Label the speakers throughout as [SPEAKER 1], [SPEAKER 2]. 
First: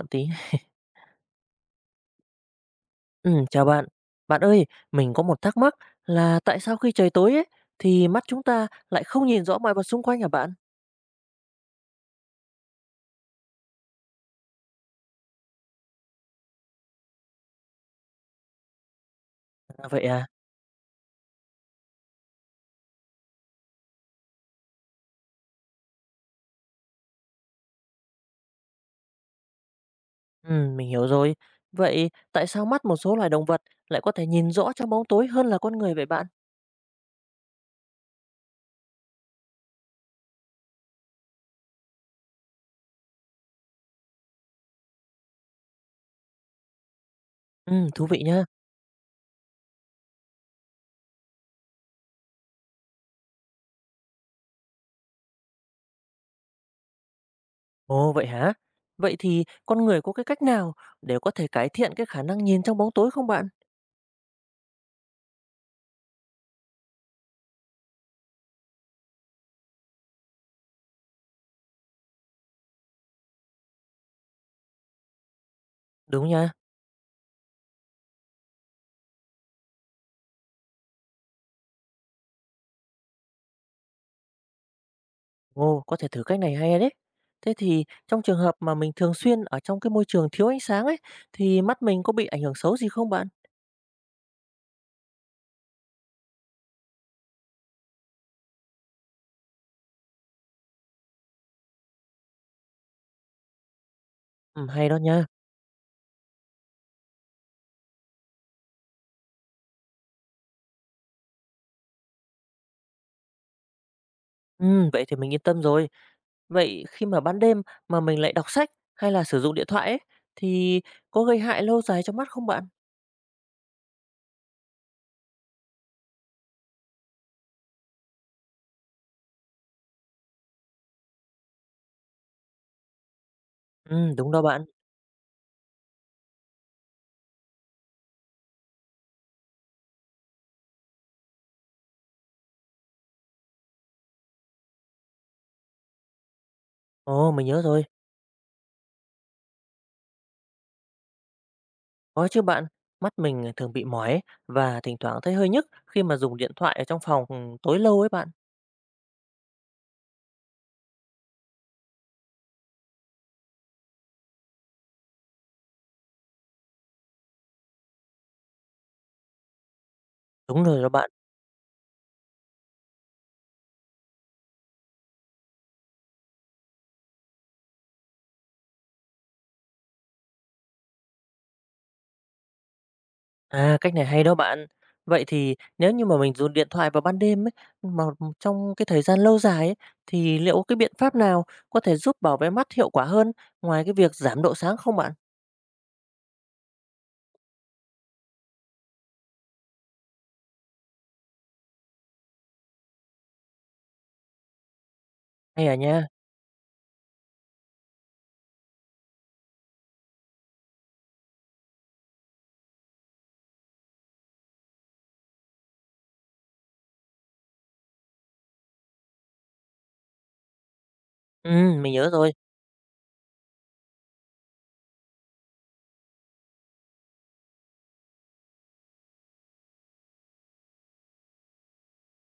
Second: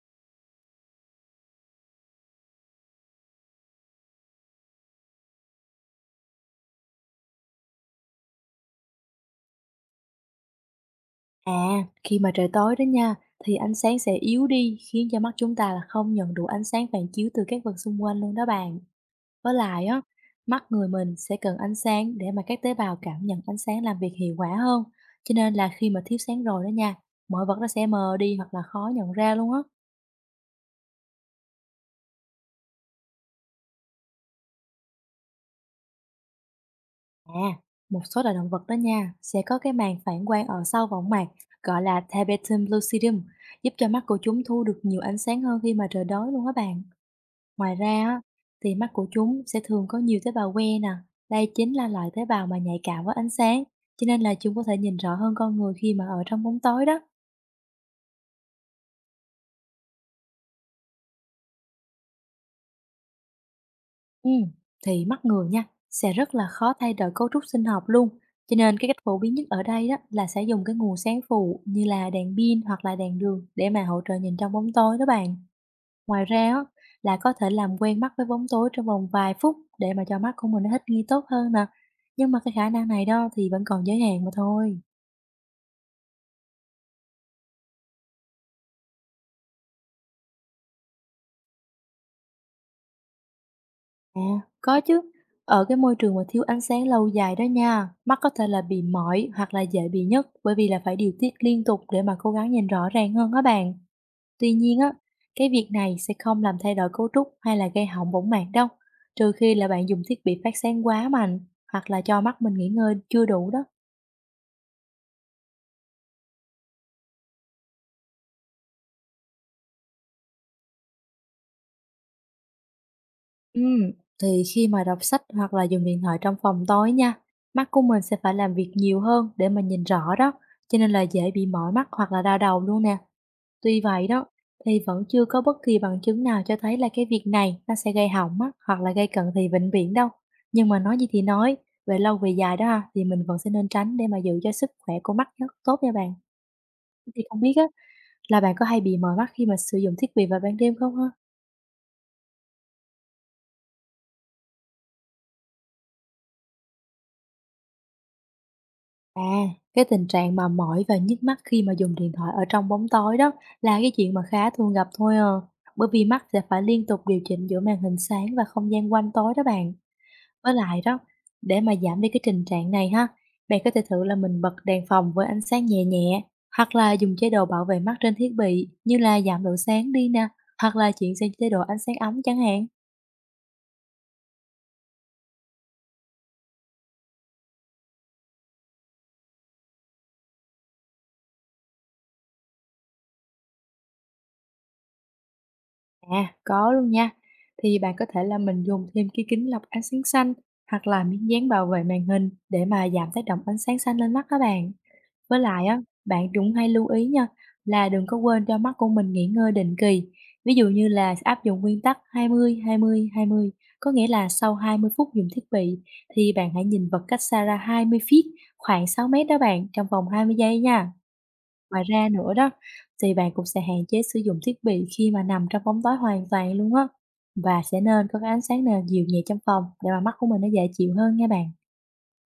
[SPEAKER 1] Bạn tí. Chào bạn. Bạn ơi, mình có một thắc mắc là tại sao khi trời tối ấy thì mắt chúng ta lại không nhìn rõ mọi vật xung quanh hả bạn?
[SPEAKER 2] À, khi mà trời tối đó nha, thì ánh sáng sẽ yếu đi khiến cho mắt chúng ta là không nhận đủ ánh sáng phản chiếu từ các vật xung quanh luôn đó bạn. Với lại
[SPEAKER 1] À,
[SPEAKER 2] á,
[SPEAKER 1] vậy à?
[SPEAKER 2] mắt người mình sẽ cần ánh sáng để mà các tế bào cảm nhận ánh sáng làm việc hiệu quả hơn. Cho nên là khi mà thiếu sáng rồi đó nha, mọi vật nó sẽ mờ đi hoặc là khó nhận ra luôn á.
[SPEAKER 1] Mình hiểu rồi. Vậy tại sao mắt một số loài động vật lại có thể nhìn rõ trong bóng tối hơn là con người vậy bạn?
[SPEAKER 2] À, một số loài động vật đó nha, sẽ có cái màng phản quang ở sau võng mạc gọi là tabetum lucidum, giúp cho mắt của chúng thu được nhiều ánh sáng hơn khi mà trời tối luôn á bạn. Ngoài ra
[SPEAKER 1] Thú
[SPEAKER 2] á,
[SPEAKER 1] vị nha.
[SPEAKER 2] thì mắt của chúng sẽ thường có nhiều tế bào que nè. Đây chính là loại tế bào mà nhạy cảm với ánh sáng, cho nên là chúng có thể nhìn rõ hơn con người khi mà ở trong bóng tối đó.
[SPEAKER 1] Ồ, vậy hả? Vậy thì con người có cái cách nào để có thể cải thiện cái khả năng nhìn trong bóng tối không bạn?
[SPEAKER 2] Ừ. Thì mắt người nha, sẽ rất là khó thay đổi cấu trúc sinh học luôn. Cho nên cái cách phổ biến nhất ở đây đó là sẽ dùng cái nguồn sáng phụ như là đèn pin hoặc là đèn đường để mà hỗ trợ nhìn trong bóng tối đó bạn. Ngoài
[SPEAKER 1] Đúng nha.
[SPEAKER 2] ra á, là có thể làm quen mắt với bóng tối trong vòng vài phút để mà cho mắt của mình nó thích nghi tốt hơn nè. Nhưng mà cái khả năng này đó thì vẫn còn giới hạn mà thôi.
[SPEAKER 1] Ồ, có thể thử cách này hay đấy. Thế thì trong trường hợp mà mình thường xuyên ở trong cái môi trường thiếu ánh sáng ấy, thì mắt mình có bị ảnh hưởng xấu gì không bạn?
[SPEAKER 2] À, có chứ. Ở cái môi trường mà thiếu ánh sáng lâu dài đó nha, mắt có thể là bị mỏi hoặc là dễ bị nhức bởi vì là phải điều tiết liên tục để mà cố gắng nhìn rõ ràng hơn các bạn. Tuy
[SPEAKER 1] Ừ,
[SPEAKER 2] nhiên
[SPEAKER 1] hay
[SPEAKER 2] á,
[SPEAKER 1] đó nha.
[SPEAKER 2] cái việc này sẽ không làm thay đổi cấu trúc hay là gây hỏng võng mạc đâu, trừ khi là bạn dùng thiết bị phát sáng quá mạnh hoặc là cho mắt mình nghỉ ngơi chưa đủ đó.
[SPEAKER 1] Ừ, vậy thì mình yên tâm rồi. Vậy khi mà ban đêm mà mình lại đọc sách hay là sử dụng điện thoại ấy, thì có gây hại lâu dài cho mắt không bạn?
[SPEAKER 2] Ừ, thì khi mà đọc sách hoặc là dùng điện thoại trong phòng tối nha, mắt của mình sẽ phải làm việc nhiều hơn để mà nhìn rõ đó, cho nên là dễ bị mỏi mắt hoặc là đau đầu luôn nè. Tuy
[SPEAKER 1] Ừ,
[SPEAKER 2] vậy đó,
[SPEAKER 1] đúng đó bạn.
[SPEAKER 2] thì vẫn chưa có bất kỳ bằng chứng nào cho thấy là cái việc này nó sẽ gây hỏng á, hoặc là gây cận thị vĩnh viễn đâu. Nhưng mà nói gì thì nói, về lâu về dài đó ha, thì mình vẫn sẽ nên tránh để mà giữ cho sức khỏe của mắt nó tốt nha bạn. Thế thì
[SPEAKER 1] Ồ,
[SPEAKER 2] không
[SPEAKER 1] mình
[SPEAKER 2] biết
[SPEAKER 1] nhớ
[SPEAKER 2] á,
[SPEAKER 1] rồi.
[SPEAKER 2] là bạn có hay bị mỏi mắt khi mà sử dụng thiết bị vào ban đêm không ha?
[SPEAKER 1] Có chứ bạn. Mắt mình thường bị mỏi ấy, và thỉnh thoảng thấy hơi nhức khi mà dùng điện thoại ở trong phòng tối lâu ấy bạn.
[SPEAKER 2] À, cái tình trạng mà mỏi và nhức mắt khi mà dùng điện thoại ở trong bóng tối đó là cái chuyện mà khá thường gặp thôi à. Bởi vì mắt sẽ phải liên tục điều chỉnh giữa màn hình sáng và không gian quanh tối đó bạn. Với
[SPEAKER 1] Đúng
[SPEAKER 2] lại
[SPEAKER 1] rồi đó
[SPEAKER 2] đó,
[SPEAKER 1] bạn.
[SPEAKER 2] để mà giảm đi cái tình trạng này ha, bạn có thể thử là mình bật đèn phòng với ánh sáng nhẹ nhẹ, hoặc là dùng chế độ bảo vệ mắt trên thiết bị như là giảm độ sáng đi nè, hoặc là chuyển sang chế độ ánh sáng ấm chẳng hạn.
[SPEAKER 1] À, cách này hay đó bạn. Vậy thì nếu như mà mình dùng điện thoại vào ban đêm ấy, mà trong cái thời gian lâu dài ấy, thì liệu cái biện pháp nào có thể giúp bảo vệ mắt hiệu quả hơn ngoài cái việc giảm độ sáng không bạn?
[SPEAKER 2] À, có luôn nha. Thì bạn có thể là mình dùng thêm cái kính lọc ánh sáng xanh hoặc là miếng dán bảo vệ màn hình để mà giảm tác động ánh sáng xanh lên mắt các bạn. Với lại
[SPEAKER 1] Hay à
[SPEAKER 2] á,
[SPEAKER 1] nha.
[SPEAKER 2] bạn cũng hay lưu ý nha, là đừng có quên cho mắt của mình nghỉ ngơi định kỳ. Ví dụ như là áp dụng nguyên tắc 20-20-20, có nghĩa là sau 20 phút dùng thiết bị thì bạn hãy nhìn vật cách xa ra 20 feet, khoảng 6 mét đó bạn, trong vòng 20 giây nha.
[SPEAKER 1] Ừ,
[SPEAKER 2] Ngoài
[SPEAKER 1] mình
[SPEAKER 2] ra
[SPEAKER 1] nhớ rồi.
[SPEAKER 2] nữa đó, thì bạn cũng sẽ hạn chế sử dụng thiết bị khi mà nằm trong bóng tối hoàn toàn luôn á. Và sẽ nên có cái ánh sáng nền dịu nhẹ trong phòng để mà mắt của mình nó dễ chịu hơn nha bạn.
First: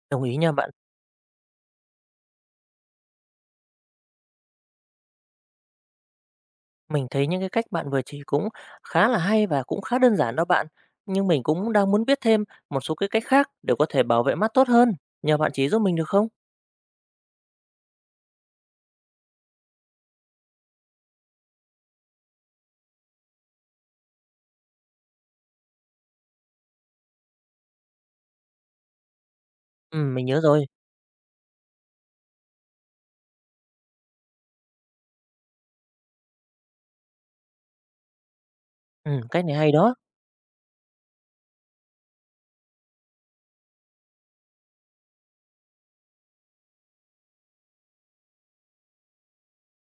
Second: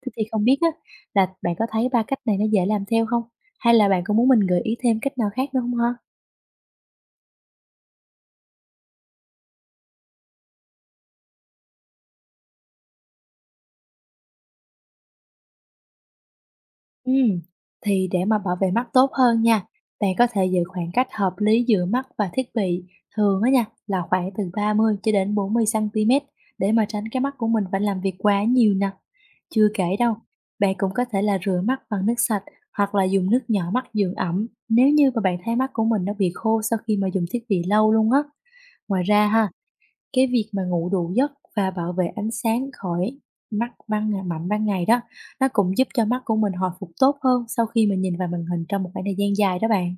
[SPEAKER 2] Thế
[SPEAKER 1] Đồng
[SPEAKER 2] thì
[SPEAKER 1] ý
[SPEAKER 2] không
[SPEAKER 1] nha
[SPEAKER 2] biết á,
[SPEAKER 1] bạn.
[SPEAKER 2] là bạn có thấy 3 cách này nó dễ làm theo không? Hay là bạn có muốn mình gợi ý thêm cách nào khác nữa không ha?
[SPEAKER 1] Mình thấy những cái cách bạn vừa chỉ cũng khá là hay và cũng khá đơn giản đó bạn. Nhưng mình cũng đang muốn biết thêm một số cái cách khác để có thể bảo vệ mắt tốt hơn. Nhờ bạn chỉ giúp mình được không?
[SPEAKER 2] Ừ, thì để mà bảo vệ mắt tốt hơn nha, bạn có thể giữ khoảng cách hợp lý giữa mắt và thiết bị, thường á nha, là khoảng từ 30 cho đến 40 xăng-ti-mét để mà tránh cái mắt của mình phải làm việc quá nhiều nè. Chưa kể
[SPEAKER 1] Ừ,
[SPEAKER 2] đâu,
[SPEAKER 1] mình nhớ rồi.
[SPEAKER 2] bạn cũng có thể là rửa mắt bằng nước sạch hoặc là dùng nước nhỏ mắt dưỡng ẩm nếu như mà bạn thấy mắt của mình nó bị khô sau khi mà dùng thiết bị lâu luôn á. Ngoài
[SPEAKER 1] Ừ,
[SPEAKER 2] ra
[SPEAKER 1] cách
[SPEAKER 2] ha,
[SPEAKER 1] này hay đó.
[SPEAKER 2] cái việc mà ngủ đủ giấc và bảo vệ ánh sáng khỏi mắt ban ngày mạnh ban ngày đó, nó cũng giúp cho mắt của mình hồi phục tốt hơn sau khi mình nhìn vào màn hình trong một khoảng thời gian dài đó bạn.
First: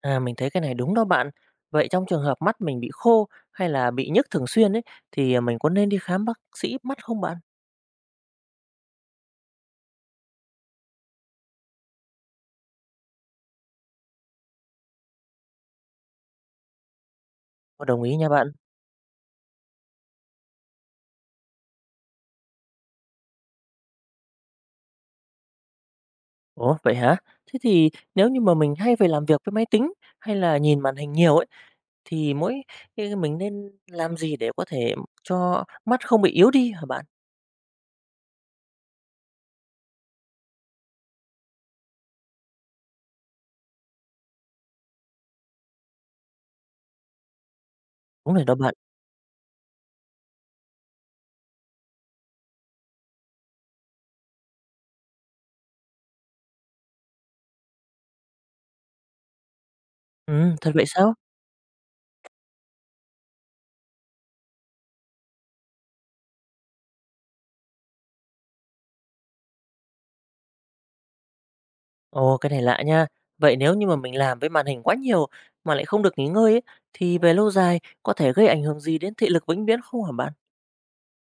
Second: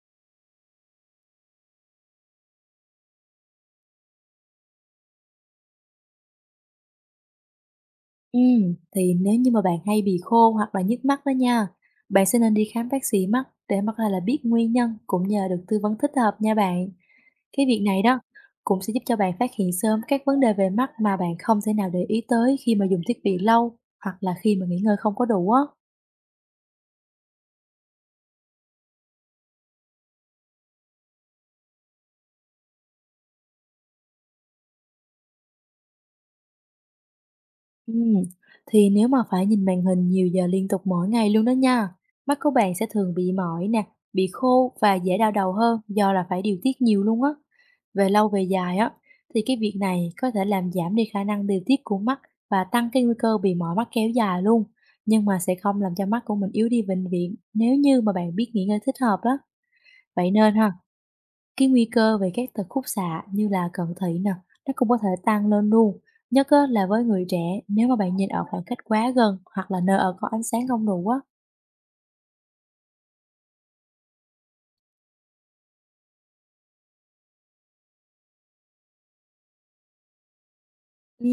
[SPEAKER 1] À, mình thấy cái này đúng đó bạn. Vậy trong trường hợp mắt mình bị khô hay là bị nhức thường xuyên ấy thì mình có nên đi khám bác sĩ mắt không bạn?
[SPEAKER 2] Thì nếu như mà bạn hay bị khô hoặc là nhức mắt đó nha, bạn sẽ nên đi khám bác sĩ mắt để mắt có là biết nguyên nhân cũng như là được tư vấn thích hợp nha bạn. Cái việc
[SPEAKER 1] Có
[SPEAKER 2] này
[SPEAKER 1] đồng ý
[SPEAKER 2] đó
[SPEAKER 1] nha bạn.
[SPEAKER 2] cũng sẽ giúp cho bạn phát hiện sớm các vấn đề về mắt mà bạn không thể nào để ý tới khi mà dùng thiết bị lâu hoặc là khi mà nghỉ ngơi không có đủ á.
[SPEAKER 1] Ủa vậy hả? Thế thì nếu như mà mình hay phải làm việc với máy tính hay là nhìn màn hình nhiều ấy thì ý mình nên làm gì để có thể cho mắt không bị yếu đi hả bạn?
[SPEAKER 2] Ừm, thì nếu mà phải nhìn màn hình nhiều giờ liên tục mỗi ngày luôn đó nha, mắt của bạn sẽ thường bị mỏi nè, bị khô và dễ đau đầu hơn do là phải điều tiết nhiều luôn á. Về lâu
[SPEAKER 1] Đúng
[SPEAKER 2] về
[SPEAKER 1] rồi đó bạn.
[SPEAKER 2] dài á, thì cái việc này có thể làm giảm đi khả năng điều tiết của mắt và tăng cái nguy cơ bị mỏi mắt kéo dài luôn. Nhưng mà sẽ không làm cho mắt của mình yếu đi vĩnh viễn nếu như mà bạn biết nghỉ ngơi thích hợp đó. Vậy
[SPEAKER 1] Ừ,
[SPEAKER 2] nên ha,
[SPEAKER 1] thật vậy sao?
[SPEAKER 2] cái nguy cơ về các tật khúc xạ như là cận thị nè, nó cũng có thể tăng lên luôn. Nhất á, là với người trẻ, nếu mà bạn nhìn ở khoảng cách quá gần hoặc là nơi ở có ánh sáng không đủ á.
[SPEAKER 1] Ồ, cái này lạ nha. Vậy nếu như mà mình làm với màn hình quá nhiều mà lại không được nghỉ ngơi ấy thì về lâu dài có thể gây ảnh hưởng gì đến thị lực vĩnh viễn không hả bạn?
[SPEAKER 2] Ừ.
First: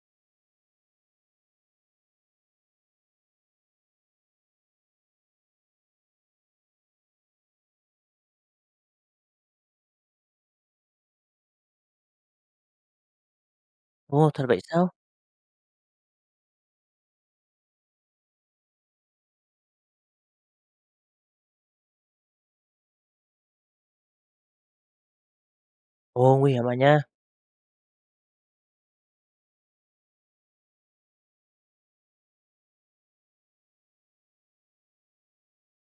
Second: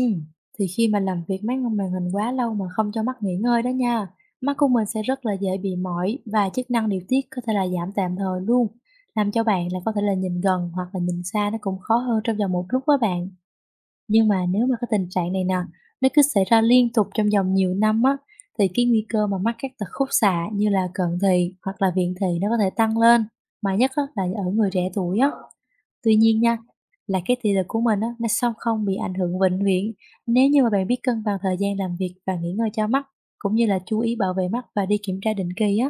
[SPEAKER 2] Thì khi mà làm việc máy ngắm màn hình quá lâu mà không cho mắt nghỉ ngơi đó nha, mắt của mình sẽ rất là dễ bị mỏi và chức năng điều tiết có thể là giảm tạm thời luôn. Làm cho bạn là có thể là nhìn gần hoặc là nhìn xa nó cũng khó hơn trong vòng một lúc với bạn. Nhưng
[SPEAKER 1] Ồ,
[SPEAKER 2] mà
[SPEAKER 1] thật vậy
[SPEAKER 2] nếu mà cái
[SPEAKER 1] sao?
[SPEAKER 2] tình trạng này nè, nó cứ xảy ra liên tục trong vòng nhiều năm á, thì cái nguy cơ mà mắc các tật khúc xạ như là cận thị hoặc là viễn thị nó có thể tăng lên, mà nhất á, là ở người trẻ tuổi á. Tuy
[SPEAKER 1] Ồ,
[SPEAKER 2] nhiên
[SPEAKER 1] nguy
[SPEAKER 2] nha,
[SPEAKER 1] hiểm à nha.
[SPEAKER 2] là cái thị lực của mình á, nó song không bị ảnh hưởng vĩnh viễn nếu như mà bạn biết cân bằng thời gian làm việc và nghỉ ngơi cho mắt, cũng như là chú ý bảo vệ mắt và đi kiểm tra định kỳ á.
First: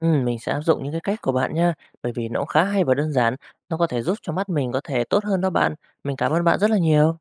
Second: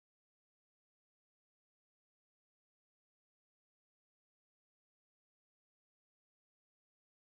[SPEAKER 1] Ừ mình sẽ áp dụng những cái cách của bạn nha, bởi vì nó cũng khá hay và đơn giản, nó có thể giúp cho mắt mình có thể tốt hơn đó bạn. Mình cảm ơn bạn rất là nhiều.